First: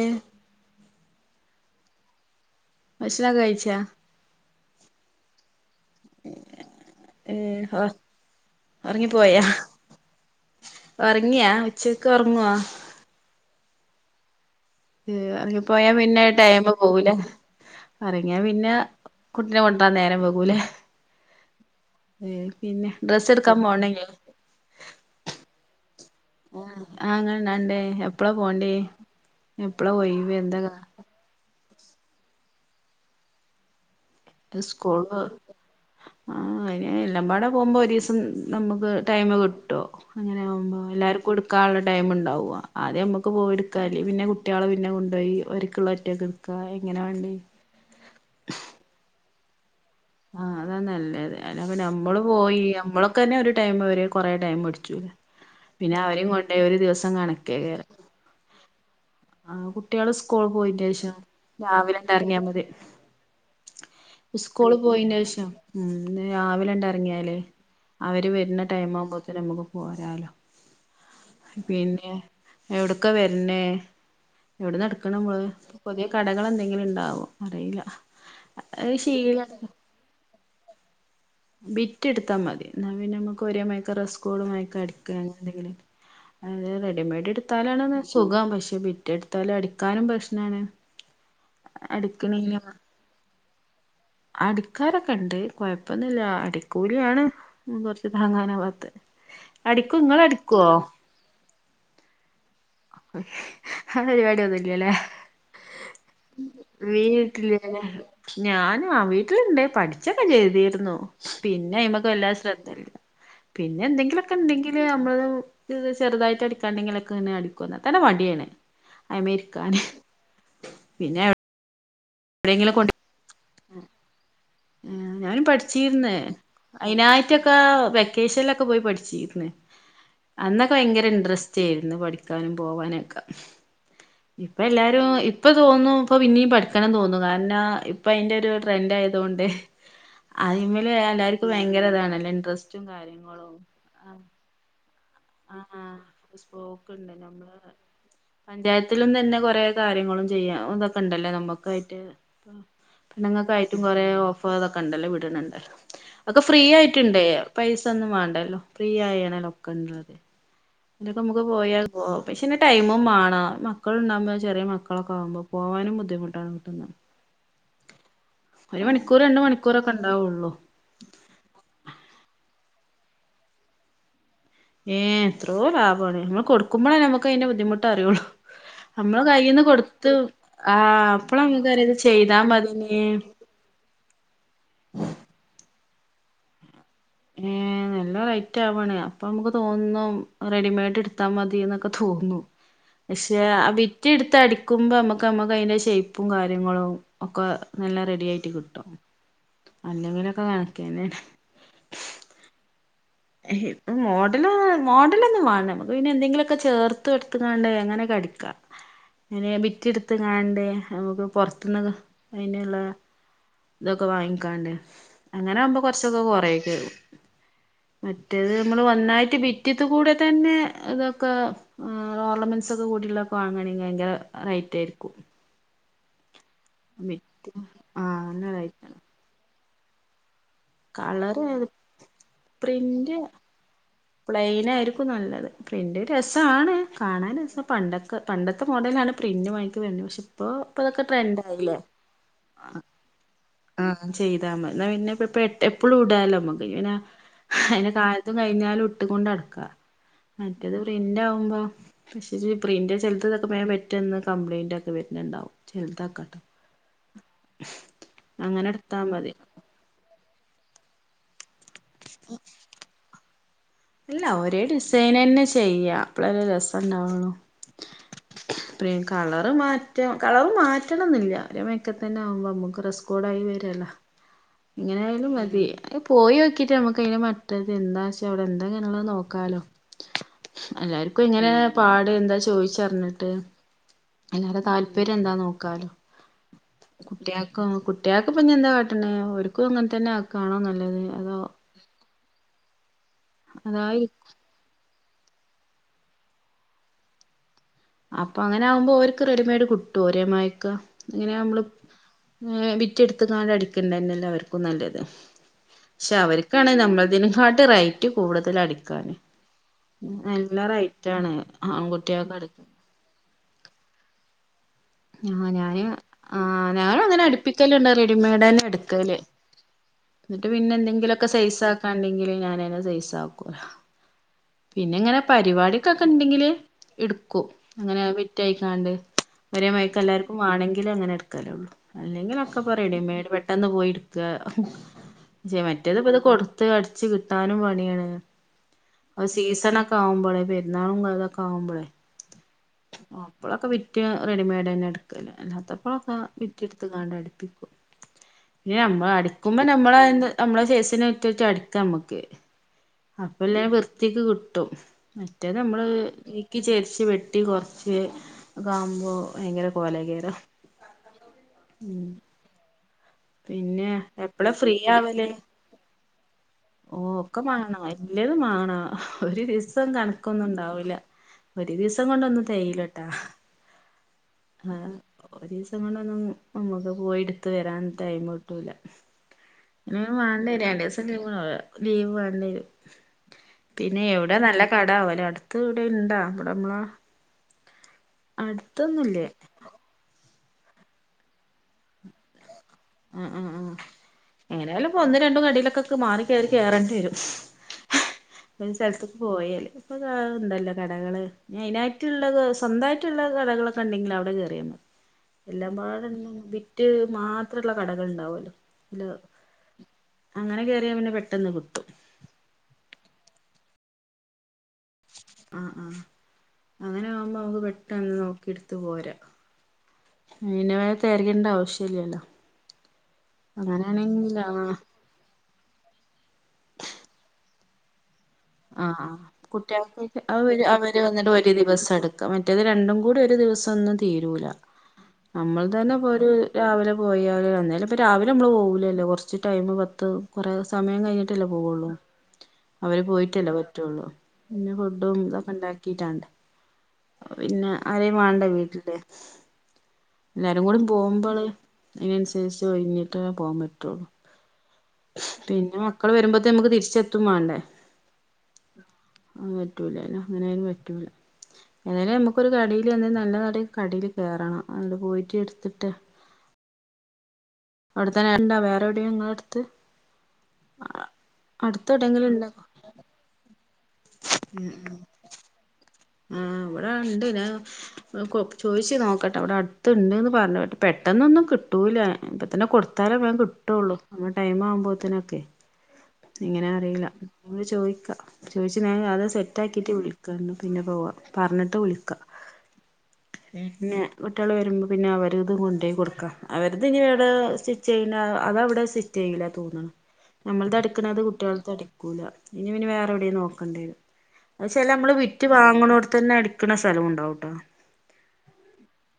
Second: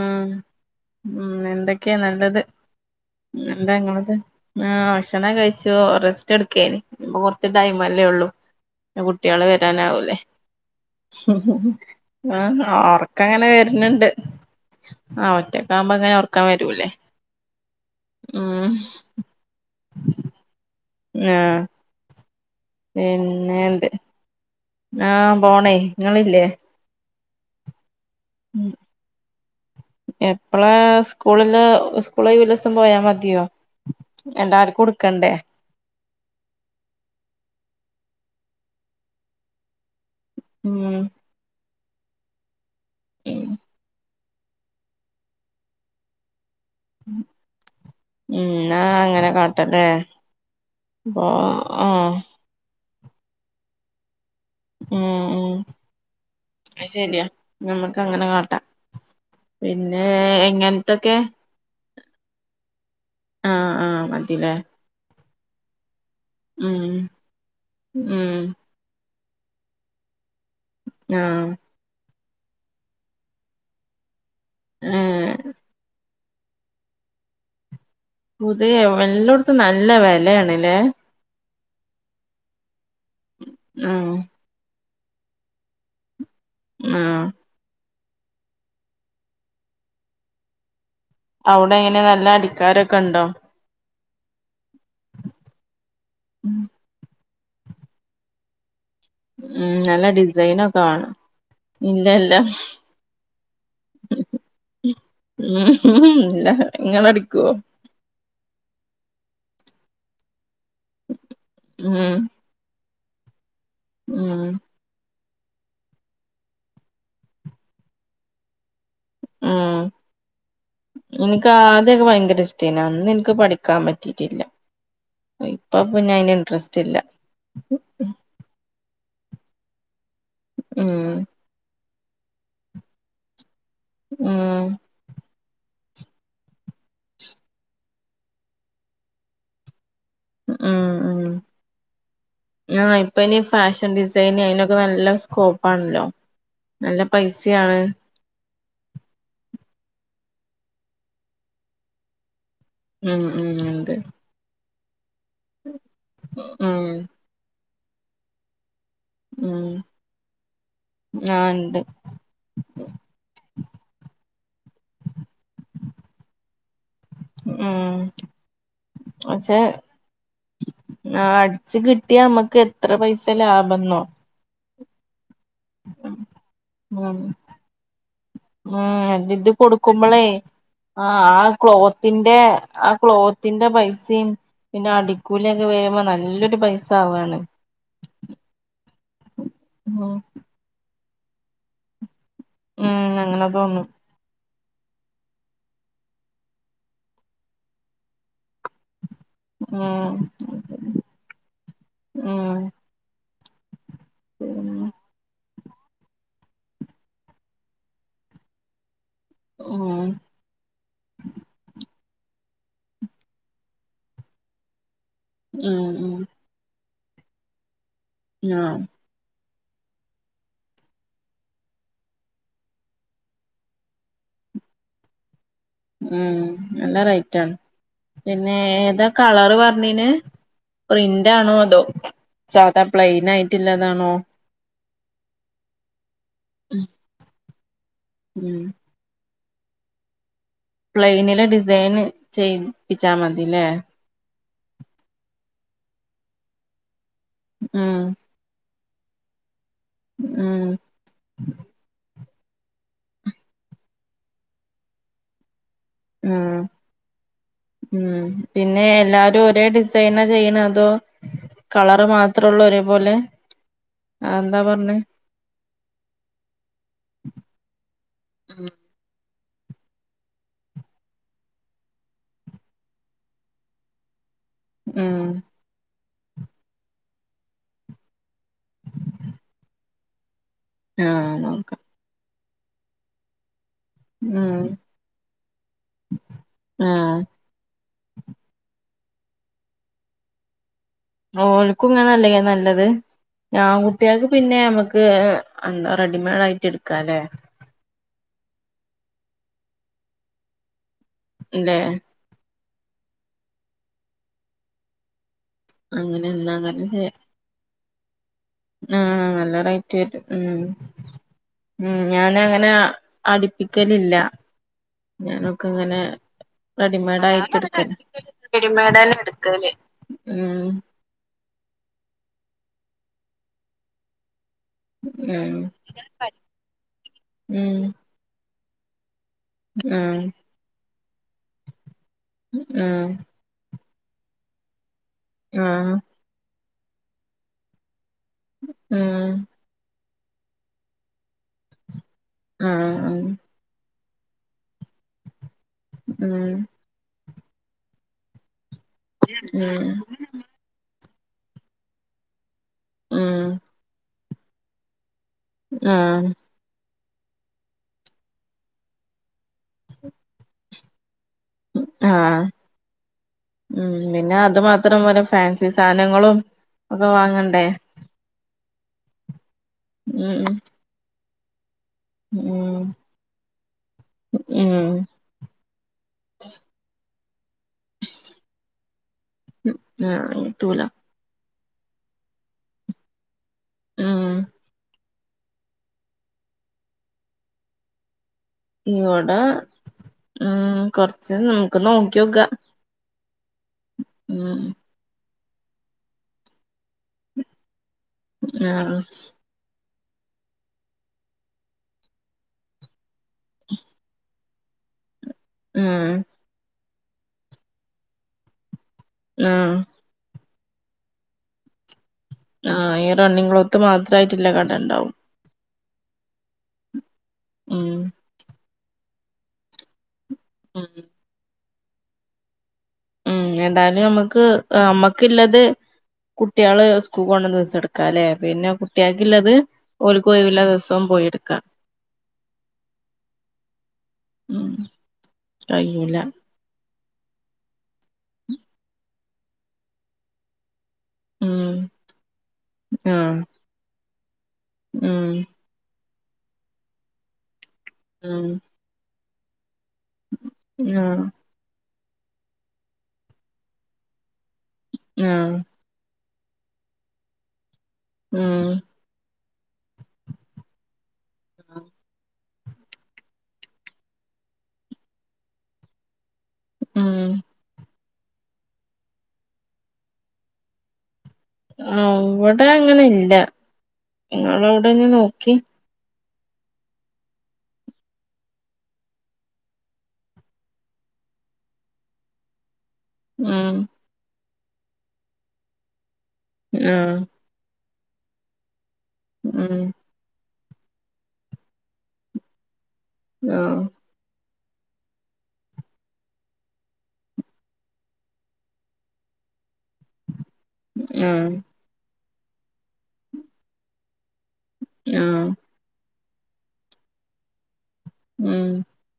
ഉം ഉം എന്തൊക്കെയാ നല്ലത്. ഭക്ഷണൊക്കെ എന്താ കഴിച്ചാ നിങ്ങളത് ഭക്ഷണം കഴിച്ചു റസ്റ്റ് എടുക്ക ഇപ്പൊ ഏ ല്ലേ ഉള്ളൂ ഉറങ്ങിപ്പോയാ കുട്ടികള് വരാനാവൂല്ലേ. ഉറങ്ങിയാ ഉച്ചക്ക് ഉറങ്ങുവോ ആ ഒറക്കം അങ്ങനെ വരുന്നുണ്ട്. പോയാ പിന്നെ ടൈം വരൂലേ പോവൂലെ? ഒറങ്ങിയാ ഉം പിന്നെ കുട്ടിനെ കൊണ്ടര നേരം പോകൂലെ? ആ. ഏ പിന്നെ ഡ്രസ്സ് എടുക്കാൻ പോണെങ്ക ആ പോണേ നിങ്ങളില്ലേ? ആ അങ്ങനെണ്ടണ്ടേ എപ്പളാ പോണ്ടേ എപ്പളാ ഒഴിവ് എന്താ സ്കൂള [unintelligible] പോയാ മതിയോ? എല്ലാർക്കും സ്കൂള് കൊടുക്കണ്ടേ ആ എല്ലമ്പാടെ പോകുമ്പോ ഒരു നമുക്ക് ടൈം കിട്ടോ അങ്ങനെ ആകുമ്പോൾ ഉം എല്ലാവർക്കും എടുക്കാനുള്ള ടൈമുണ്ടാവോ? ആദ്യം നമുക്ക് ഉം പോയി എടുക്ക അല്ലെങ്കി പിന്നെ കുട്ടികളെ പിന്നെ കൊണ്ട്പോയി ഓരിക്കുള്ള ഒറ്റൊക്കെ എന്ന അങ്ങനെ കാ ആ അതാ നല്ലത് അല്ല പിന്ന ആഹ് നമ്മള് പോയി നമ്മളൊക്കെ തന്നെ ഒരു ടൈം വരെ കൊറെ ടൈം പിടിച്ചു ഉം ഉം പിന്നെ അവരേം കൊണ്ടോയി ഒരു അത് ദിവസം ശരിയാ കണക്കേ നമ്മക്ക് അങ്ങനെ കാട്ടാം ആ പിന്നെ കുട്ടികള് സ്കൂൾ എങ്ങനത്തൊക്കെ [unintelligible] രാവിലെ റങ്ങിയാ മതി ആഹ് ആഹ് മതിലേ സ്കൂള് പോയിന്റെ ശേഷം ഉം. രാവിലെ ഉം അങ്ങട് ഇറങ്ങിയാല് അവര് ഉം വരുന്ന ടൈം ആവുമ്പത്തേനും നമുക്ക് പോരാലോ. ആഹ് പിന്നെ എവിടക്ക വരണേ? എവിടെ എടുക്കണ ഏഹ് നമ്മള് പുതിയ കടകൾ എന്തെങ്കിലും ഉണ്ടാവോ അറിയില്ല. പുതിയ അത് ശീല എല്ലോട്ത്തും നല്ല വിലയാണല്ലേ. ബിറ്റ് എടുത്താ മതി എന്നാ പിന്നെ നമുക്ക് ഒരേ ആഹ് [unintelligible] എന്തെങ്കിലും അത് ആഹ് റെഡിമെയഡ് എടുത്താലാണ് സുഖം പക്ഷെ ബിറ്റെടുത്താലും അടിക്കാനും പ്രശ്നാണ്. അവിടെ എങ്ങനെ നല്ല അടിക്കണില്ല അടിക്കാരൊക്കെ ഉണ്ടോ? അടിക്കാരൊക്കെ ഇണ്ട് കുഴപ്പൊന്നില്ല അടിക്കൂലിയാണ് കുറച്ച് താങ്ങാനാവാത്ത ഉം നല്ല ഡിസൈനൊക്കെ വേണം ഇല്ല എല്ലാം ആ പരിപാടി ഒന്നുല്ലല്ലേ. ഉം ഇല്ല ഇങ്ങള് അടിക്കുവോ? ഞാൻ ആ വീട്ടിലിണ്ട് പഠിച്ചൊക്കെ ചെയ്തിരുന്നു പിന്നെ ഉം ഇമ്മക്ക് വല്ലാ ശ്രദ്ധയില്ല. പിന്നെ എന്തെങ്കിലുമൊക്കെ ഉം ഉണ്ടെങ്കിൽ നമ്മളത് ചെറുതായിട്ട് അടിക്കാണ്ടെങ്കിലൊക്കെ ഇങ്ങനെ അടിക്കും എന്ന തന്നെ മടിയാണ്. അയുമ്മേ ഉം ഇരിക്കാന് പിന്നെ എനിക്ക് ആദ്യൊക്കെ ഭയങ്കര എവിടെയെങ്കിലും ഇഷ്ടേന അന്ന് എനിക്ക് പഠിക്കാൻ പറ്റിയിട്ടില്ല. ആ ഞാനും പഠിച്ചിരുന്ന് ഇല്ല അതിനായിറ്റൊക്കെ വെക്കേഷനിലൊക്കെ പോയി പഠിച്ചി അന്നൊക്കെ ഭയങ്കര ഉം ഇന്റ്രസ്റ്റ് ആയിരുന്നു പഠിക്കാനും പോവാനും ഒക്കെ ഇപ്പ ഉം എല്ലാരും ഇപ്പ തോന്നും ഇപ്പൊ പിന്നീം പഠി - ക്കണം തോന്നുന്നു കാരണം ഇപ്പൊ അയിന്റെ ഒരു ട്രെൻഡ് ആയതുകൊണ്ട് ഉം അതിമല് ഉം എല്ലാർക്കും ഭയങ്കര ഇതാണല്ല ഇൻട്രസ്റ്റും ആഹ് ഇപ്പൊ ഇനി കാര്യങ്ങളും ഫാഷൻ ഡിസൈന് അയിനൊക്കെ നല്ല ആ ആ സ്കോപ്പാണല്ലോ നല്ല സ്പോക്കണ്ട് നമ്മള് പൈസയാണ് പഞ്ചായത്തിലും തന്നെ കൊറെ- കാര്യങ്ങളും ചെയ്യാ ഇതൊക്കെ ഇണ്ടല്ലേ നമ്മുക്കായിട്ട് ഉം ഉം പെണ്ണുങ്ങക്കായിട്ടും ഉണ്ട് കൊറെ ഓഫ ണ്ടല്ലോ വിടണണ്ട ഒക്കെ ഫ്രീ ഉം ആയിട്ടുണ്ടെ പൈസ ഒന്നും വേണ്ടല്ലോ ഉം [unintelligible] അയിന്റൊക്കെ നമ്മുക്ക് ആഹ് ഉണ്ട് പോയാൽ പോ പക്ഷെന്നെ ടൈമും മാണാ മക്കളുണ്ടാമ്പ ചെറിയ മക്കളൊക്കെ ആകുമ്പോ പോകാനും ബുദ്ധിമുട്ടാണ് കിട്ടുന്നത് ഉം മണിക്കൂർ രണ്ട് പക്ഷെ മണിക്കൂറൊക്കെ ഉണ്ടാവുള്ളൂ ആ അടച്ച് കിട്ടിയ അമ്മക്ക് എത്ര പൈസ ലാഭെന്നോ ഏ എത്രോ ലാഭാണ് നമ്മള് കൊടുക്കുമ്പോളേ നമുക്ക് അതിന്റെ ബുദ്ധിമുട്ട് അറിയുള്ളു ഉം ഇ ഇത് കൊടുക്കുമ്പോളേ ആ ആഹ് ആ അപ്പളാ നമുക്കറിയാ ഇത് ക്ലോത്തിന്റെ ചെയ്താ മതിനി ആ ക്ലോത്തി- ന്റെ പൈസയും പിന്നെ അടിക്കൂലൊക്കെ വരുമ്പോ നല്ലൊരു പൈസ ആവാണ് ഏ നല്ല റേറ്റ് ആവാണ് അപ്പൊ നമുക്ക് ഉം തോന്നും റെഡിമേഡ എടുത്താ മതിന്നൊക്കെ തോന്നും ഉം പക്ഷെ അങ്ങനെ തോന്നും വിറ്റ- നക്കുമ്പോ നമ്മുക്ക് നമ്മുക്ക് അതിന്റെ ഷേപ്പും കാര്യങ്ങളും ഒക്കെ നല്ല റെഡി ആയിട്ട് കിട്ടും ട്ടോ ഉം അല്ലെങ്കിലൊക്കെ കണക്കന്നെ ഉം മോഡൽ മോഡലൊന്നും വേ നമുക്ക് പിന്നെ എന്തെങ്കിലുമൊക്കെ ചേർത്ത് എടുത്ത് കാണ്ടേ എങ്ങനെ അങ്ങനെ ഉം ബിറ്റ് എടുത്ത് കാണണ്ട് നമുക്ക് പൊറത്തുന്ന് അതിനുള്ള ഇതൊക്കെ വാങ്ങിക്കാണ്ട് അങ്ങനെ ആവുമ്പോ ഉം കുറച്ചൊക്കെ ഉം കൊറയൊക്കെ മറ്റേത് ആഹ് നമ്മൾ വന്നായിട്ട് ബി ത് കൂടെ തന്നെ ഇതൊക്കെ ഓർണമെന്റ്സ് ഒക്കെ കൂടിള്ളൊക്കെ വാങ്ങയാണെങ്കിൽ ഭയങ്കര ട്ടരിക്കും ഉം നല്ല റൈറ്റാ, ആ നല്ല പിന്നെ റേറ്റാണ് ഏതാ കളർ പറഞ്ഞീന് കളറ് പ്രിൻ്റാണോ അതോ സാദാ പ്ലെയിൻ ആയിട്ടില്ലതാണോ? പ്പ് നല്ലത് പ്രിൻ്റ് രസ ആണ് കാണാൻ രസ പണ്ടത്തെ ഉം പണ്ടത്തെ മോഡലാണ്. പ്രിൻ്റ്, വൈൻ്റ്, വെൻ്റോസും. പ്ലൈനില് ഡിസൈൻ ചെയ്യിപ്പിച്ചാ മതി. ആഹ ചെയ്താ മതി ന്നപിന്നെപ്പ എപ്പഴും ഇടാലോമ്മക്ക് ഇനാ അതിന്റെ ഉം കാലത്തും കഴിഞ്ഞാലും ഇട്ട്കൊണ്ട് നടക്കാ ഉം മറ്റേത് പ്രിന്റ് ആവുമ്പോ ജ് പ്രിന്റ് ചലത്തതൊക്കെ മാേൻ പറ്റന്ന് കംപ്ലയിന്റ ഒക്കെ വരുന്നുണ്ടാവും. ഉ ചിലതൊക്കെട്ടോ ഉ അങ്ങനെ പിന്നെ എടുത്താൽ മതി എല്ലാരും ഒരേ ഡിസൈൻ [unintelligible] ചെയ്യുന്ന അതോ കളർ മാത്രേ ഉള്ളൂ ഒരേപോലെ. ഇല്ല ഒരേ അതെന്താ പറഞ്ഞേ ഡിസൈൻ തന്നെ ചെയ്യാ അപ്പളല്ലേ രസുണ്ടാവുള്ളു. പ്രിയംകളർ. മാറ്റ കളറ് മാറ്റണം എന്നില്ല ഒ മെക്കത്തന്നെ ആവുമ്പോ നമുക്ക് ഡ്രസ്കോഡ ആയി വരല്ലോ ഇങ്ങനെ ഉം ആയാലും മതി [unintelligible] പോയി നോക്കിട്ട് നമുക്കയിന് മറ്റത് എന്താശ്യ അവിടെ എന്തെങ്ങള്ളത് നോക്കാലോ എല്ലാർക്കും ആഹ് ഇങ്ങനെ നോക്കാം പാട് എന്താ ചോയിച്ചറിഞ്ഞിട്ട്. ഉം എല്ലാര താല്പര്യം എന്താ നോക്കാലോ ആഹ് കുട്ടികൾക്ക് കുട്ടികൾക്ക്പ്പഞ്ഞ എന്താ ട്ടെനെ അവർക്കും അങ്ങനെ തന്നെ അ കാണാല്ല ഓൾക്കും ഇങ്ങനെല്ലേ നല്ലത് ഞാൻ അതായി കുട്ടിയോൾക്ക് പിന്നെ നമക്ക് ഇത് എന്താ റെഡിമെയഡ് ആയിട്ട് എടുക്കല്ലേ? അപ്പൊ അങ്ങനെ ആകുമ്പോ ഒരുക്ക് റെഡിമെയഡ് കിട്ടും ഒരേ മയക്ക ഇങ്ങനെ നമ്മള് ല്ലേ ങ വിറ്റെടുത്ത് നാലരക്ക്ന്നന്നല്ല എല്ലാവർക്കും നല്ലത്. ക്ഷെ അങ്ങനെ അവർക്കാണെങ്ക നമ്മളതിനെ കാട്ടി റേ ആ നല്ല റേറ്റ് വരും നല്ല റൈറ്റാണ് മ് മ് ആൺകുട്ടികൾക്ക് ഞാന അടിക്കാൻ അങ്ങന അടുപ്പിക്കലില്ല ആഹ് ഞാനൊക്കെ ഞാന് അങ്ങനെ ആഹ് ഞാനും അങ്ങനെ റെഡിമേഡ് ആയിട്ട് എടുക്കൽ, അടുപ്പിക്കലുണ്ട് റെഡിമെയ്ഡ് തന്നെ റെഡിമേഡ്നെ എടുക്കല് എടുക്കൽ എന്നിട്ട് പിന്നെ എന്തെങ്കിലക്കെ സൈസ് ആക്കാണ്ടെങ്കിൽ ഞാനെ സൈസ് ആക്കും. പിന്നെ ഇങ്ങനെ ഉം പരിപാടിക്കൊക്കെ ഉണ്ടെങ്കില് എടുക്കൂ, ഉം അങ്ങനെ വെറ്റായി. ന്നാണ്ട് ഒരേ മയക്ക ഉം എല്ലാവർക്കും മാണെങ്കിലും അങ്ങനെ എടുക്കാല്ലൊ അല്ലെങ്കിൽ മക്കക്കൊ, ഉം റെഡിമെയ്ഡ് പെട്ടെന്ന് പോയി എട് ജെ ആഹ് മറ്റേത്പ്പ ഇത് കൊടുത്ത് അടച്ച് കിട്ടാനും പണിയാണ്. അ ഉം സീസണൊക്കെ ആകുമ്പോളേ പെരുനാളും അതൊക്കെ ആകുമ്പോളേ ആ ആ കുറ്റ റെഡിമെയ്ഡ് തന്നെ എടുക്കൽ അല്ലാത്തപ്പോ ഉം വിറ്റെടുത്ത് കണ്ടാ അടുപ്പി ഇ നമ്മൾ അടിക്കുമ്പോ ഉം നമ്മളെ നമ്മുടെ സെസിന് റ്റ് റ്റ് അടിക്ക നമ്മക്ക് ഉം അപ്പൊല്ല വൃത്തിക്ക് കിട്ടും മറ്റേത് നമ്മള് ആഹ് എക്ക് ചേരിച്ച് വെട്ടി കൊറച്ച് കാമ്പോ ഭയങ്കര കോല കേയറ. ആ പിന്നെ ഉം പിന്നെ എപ്പളാ അത് ഫ്രീ മാത്രം പോര ആവല് ഫാൻസി സാധനങ്ങളും ഓ ഒക്കെ വാണ വല്ലത് വാണ ഒരു ദിവസം ഉം കണക്കൊന്നും ഇണ്ടാവൂല. എേ ദിവസം കൊണ്ട ഒന്നും ഉം തേലട്ടാ ആഹ ഉം ഒരു ദിവസം കൊണ്ട് ഒന്നും നമ്മക് പോയിട്ട അത് വരാൻ ടൈംകിട്ടൂലാ ഇ ആഹ് വണ്ട കിട്ടൂല രണ്ടു ദിവസം [unintelligible] ലീവ് വേണ്ടി വെരും പിന്നെ ഉം എവിടെ നല്ല കട ആവല അടുത്ത് ഇവിടെ ഇണ്ടാ ഇവിടന്ന് അടുത്തൊന്നുല്ലേ? മ് കൊറച്ച് നമുക്ക് നോക്കിയോക്ക ഉം ഉം ഉം ഉം എങ്ങനെയാലും ഇപ്പൊ ഒന്നും രണ്ടും കടിയിലൊക്കെെ മാറി കയറി കയറേണ്ടി വരും. ഒരു ആഹ് സ്ഥലത്തക് പോയല് ഇപ്പൊ ഉണ്ടല്ലോ കടകള് ആയിനായിട്ടുള്ള സ്വന്തയിട്ടുള്ള കടകളൊക്കെ ഉണ്ടെങ്കി അവിടെ കേ എല്ലാം ഉം പാടെ വിറ്റ് മാത്രള്ള കടകൾ ഉണ്ടാവല്ലോ ആഹ് അങ്ങനെ കേയറിയ പിന്നെ പെട്ടെന്ന് കിട്ടും ആഹ റണ്ണിങ് ക്ലോത്ത് മാത്രയിട്ടില്ല കടണ്ടാവും ആ ആ അങ്ങനെ ആവുമ്പോ നമക്ക് ഉം പെട്ടന്ന് നോക്കി എടുത്ത് പോരാ ഇനി വ ഉം തറിയേണ്ട ആവശ്യംല്ലല്ലോ ഉം എന്തായാലും നമ്മക്ക് ആഹ് അമ്മക്കല്ലാത് കുട്ടികള് സ്കൂൾ കൊണ്ടാന്ന് തുടക്കാലെ ആ കുട്ടികൾക്ക് ഒഴിവുള്ള അവര് ദിവസം പോയി വന്നിട്ട് ഒരു എടുക്കാം ദിവസം എടുക്കാം മറ്റേത് രണ്ടും കൂടി ഒരു സാം ഒന്നും തീരൂല ഉം നമ്മൾ തന്നെ കഴിയൂല പോയാൽ രാവിലെ പോയാലും എന്നേറ ഇപ്പ രാവിലെ നമ്മള് പൗലാലോ കുറച്ച് ടൈമ് പത്ത് കുറെ ഡിസം സമയം കഴിഞ്ഞിട്ടല്ലേ ഉം പോവുള്ളൂ അവര് ആഹ് പോയിട്ടല്ലോ പറ്റുള്ളൂ പിന്നെ ഫുഡും ഉം ഇതൊക്കെ ഉണ്ടാക്കിട്ടാണ്ട് പിന്നെ ആരേ ഉം വണ്ടെ വീട്ടില് എല്ലാരും കൂടി ആഹ് പോകുമ്പോള് അതിന് അനുസരിച്ച് ഓഴിഞ്ഞിട്ട് പോകാൻ പറ്റുള്ളു ആഹ് പിന്നെ മക്കൾ വരുമ്പോത്തേ നമുക്ക് തിരിച്ചെത്തും വേണ്ടേ ഉം അത് പറ്റൂലല്ല അങ്ങനൊയാലും പറ്റൂല ഏതായാലും നമു നക്ക ഒരു കടൽ എന്തേ നല്ല നട കടൽ കേയറണം അത് പോയിട്ട് എടുത്തിട്ട് ഉം അവിടെത്തന്നെ ണ്ടാ വേറെ എവിടെയ നിങ്ങളൾ അടുത്ത് അടുത്ത് ആ എവിടെയെങ്കിലും ഇണ്ടോ ഇവിടെ അങ്ങനെ ഇല്ല നിങ്ങവിടെന് നോക്കി ആ അവിടെ ഇണ്ട് ഞാ ചോദിച്ചു നോക്കട്ടെ അവിടെ അടുത്തണ്ട്ന്ന് പറഞ്ഞ കേട്ട് പെ പെട്ടന്നൊന്നും കിട്ടൂല ഇപ്പ തന്നെ കൊടു കത്താല വേൻ ഉം കിട്ടുള്ളു നമ്മ ടൈം ആവുമ്പോഴത്തനൊക്കെ ഇങ്ങനെ ആഹ് അറിയില്ലട് ചോദിക്കാം ചോദിച്ച ഞാൻ അത് സെറ്റ ഉം ആക്കിട്ട് വിളിക്കു പിന്നെ പോവാ പറഞ്ഞിട്ട് വിളിക്കാം ആഹ് പിന്നെ കുട്ടികകൾ വരുമ്പോൾ പിന്നെ അവർ ഇത് കൊണ്ടപയി കൊടുക്കാം അവർത് ഇനി ഇവിടെ സ്റ്റിച്ച് ചെയ്യ അതവിടെ സ്റ്റിച്ച് ചെയ്യണം ല്ല തോന്നണം നഞമ്മൾത് അടുക്കണത് കുട്ടികൾത്തെ ആഹ് അടിക്കൂല ഇനി പിനി വേറെ എവിടെ നോക്കണ്ടരും െ നമ്മള് വി ആഹ് അോടെ തന്നെ അടിക്കണ സ്ഥലം ഉണ്ടാവട്ടോ ഉം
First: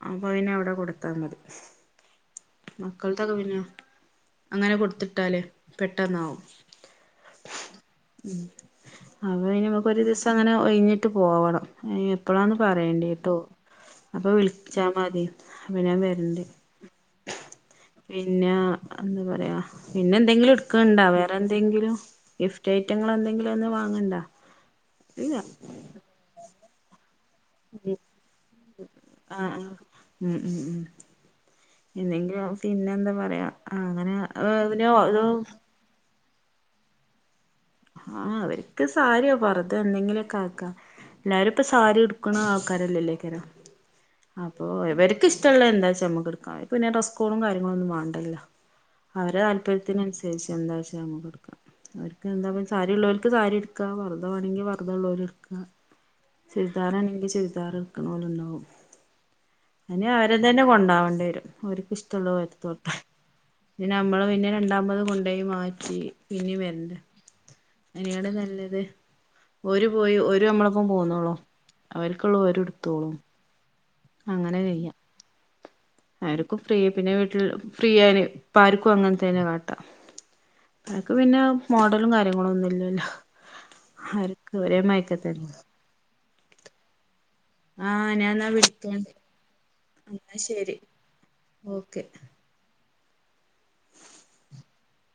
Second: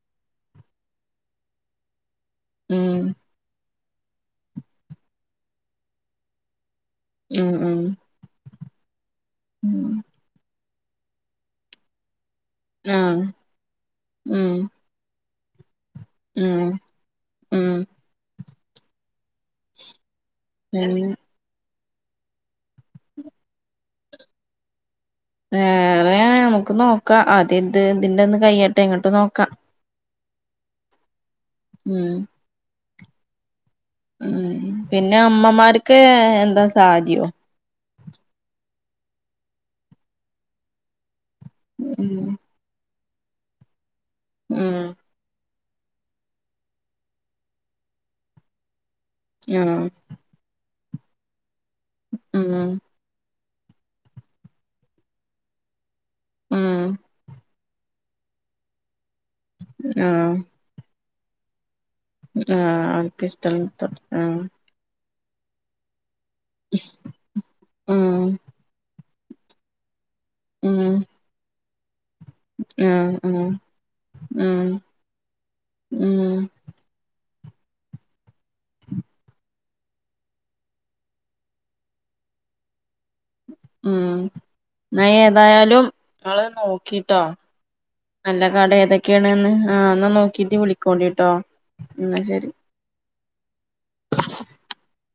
അപ്പൊ അെ അവിടെ കൊടുത്താ മതി ഉം മക്കളത്തൊക്കെ പിന്ന അങ്ങനെ കൊടുത്തിട്ടാല്േ പെട്ടന്നാവും ഉം ഉം അപ്പ ഉം ഇനിമക്ക്ൊ ഒരു ദിവസം അങ്ങനെ ഒഴിഞ്ഞിട്ട് ഇട്ട് പോവണം എപ്പോഴാന്ന് പറയേണ്ടി ആഹ് കേട്ടോ അപ്പൊ ഉം വിളിച്ചാൽ മതി അനൻ വരണ്ട് ഉം ഉം പിന്നെ എന്താ പറയാ പിന്നെ എന്തെങ്കിലും എടുക്കണ്ടോ പിന്നെ വേറെ എന്തെും ന്തങ്കും ഗിഫ്റ്റ് ഐറ്റങ്ങ എന്തെങ്കിലും ഒന്ന് വാങ്ങണ്ട ഇല്ല വേറെ നമുക്ക് നോക്കാം അത ഇത് ഇതിന്റെ ഒന്ന് കയ്യട്ടെ എങ്ങോട്ട് ആഹ് നോക്കാം ആഹ് ഉം ഉം ഉ എന്തെങ്കിലും പിന്നെ എന്താ പറയാ അങ്ങനെ ഉ പിന്നെ അമ്മമാർക്ക് എന്താ സാധയോ ആഹ അവർക്ക് സാരിയോ പറത എന്തെങ്കിലുമൊക്കെ ആക്ക എല്ലാരും ഇപ്പ സാരി ഉം എടുക്കണ ആൾക്കാരല്ലല്ലേക്കര അപ്പൊ ഉം എവർക്ക ഇഷ ഇഷ്ട എന്താച്ചാ നമ്മക്ക് എടുക്കാംന്നെ റസകോളും കാര്യങ്ങള ഒന്നും വേണ്ടല്ലോ അവരു ആഹ് താല്പര്യത്തിന അനുസരിച്ച് എന്താച്ചാ നമ്മ കൊടുക്കാം എന്താ പറ ഉം സാരി ഉള്ളവർക്ക് സാരി എക്ക വറുത ആണെങ്കിൽ വെുത ഉള്ളവർ എടുക്കാ ഉം ചുരിദാറാണെങ്കിൽ ചുരിദാർ വെക്കുന്ന പോലെ ഉണ്ടാവും അന അവരെ ആഹ് തന്നെ കൊണ്ടകേണ്ടി വരും ഒ ആഹ് ഇഷ്ടമുള്ളത്തോട്ട് അവർക്ക് ഇഷ്ടള്ള പിന്നെ നമ്മള് ആഹ് പിന്നെ രണ്ടാമത് കൊ ഇടൈ മാച്ചി ഇനിും എന്ത ഉം അനെയാണ് നല്ലത് ഒരു പോയി ഒരു നമ്മളൊപ്പം ഉം പോന്നോളോ അവർക്കുള്ളൂ ര ആഹ് എടുത്തോളും ആഹ് അങ്ങനെ ആഹ് ക്യാം ഉം ആർക്കും ഫ്രീ പിന്നെ വീട്ടിൽ ഫ്രീ ആ ഇപ്പ ആർക്കും അങ്ങനത്തെ തന്നെ കാ അനക്ക് പിന്നെ മോഡലും കാര്യങ്ങളും ഒന്നുമല്ലല്ലോ ഉം ഞാൻ മയക്കത്തന്നെ ഏതായാലും ള് നോക്കിട്ടോ ആഹ് നല്ല ഞാൻന്നാ കട വിളിക്കണ്ട് ഏതൊക്കെയാണ്ന്ന് ആ എന്നാൽ എന്നാ നോക്കിട്ട് ശരി വിളിക്കോണ്ടിട്ടോ ഓക്കെ ന്നാ [inaudible]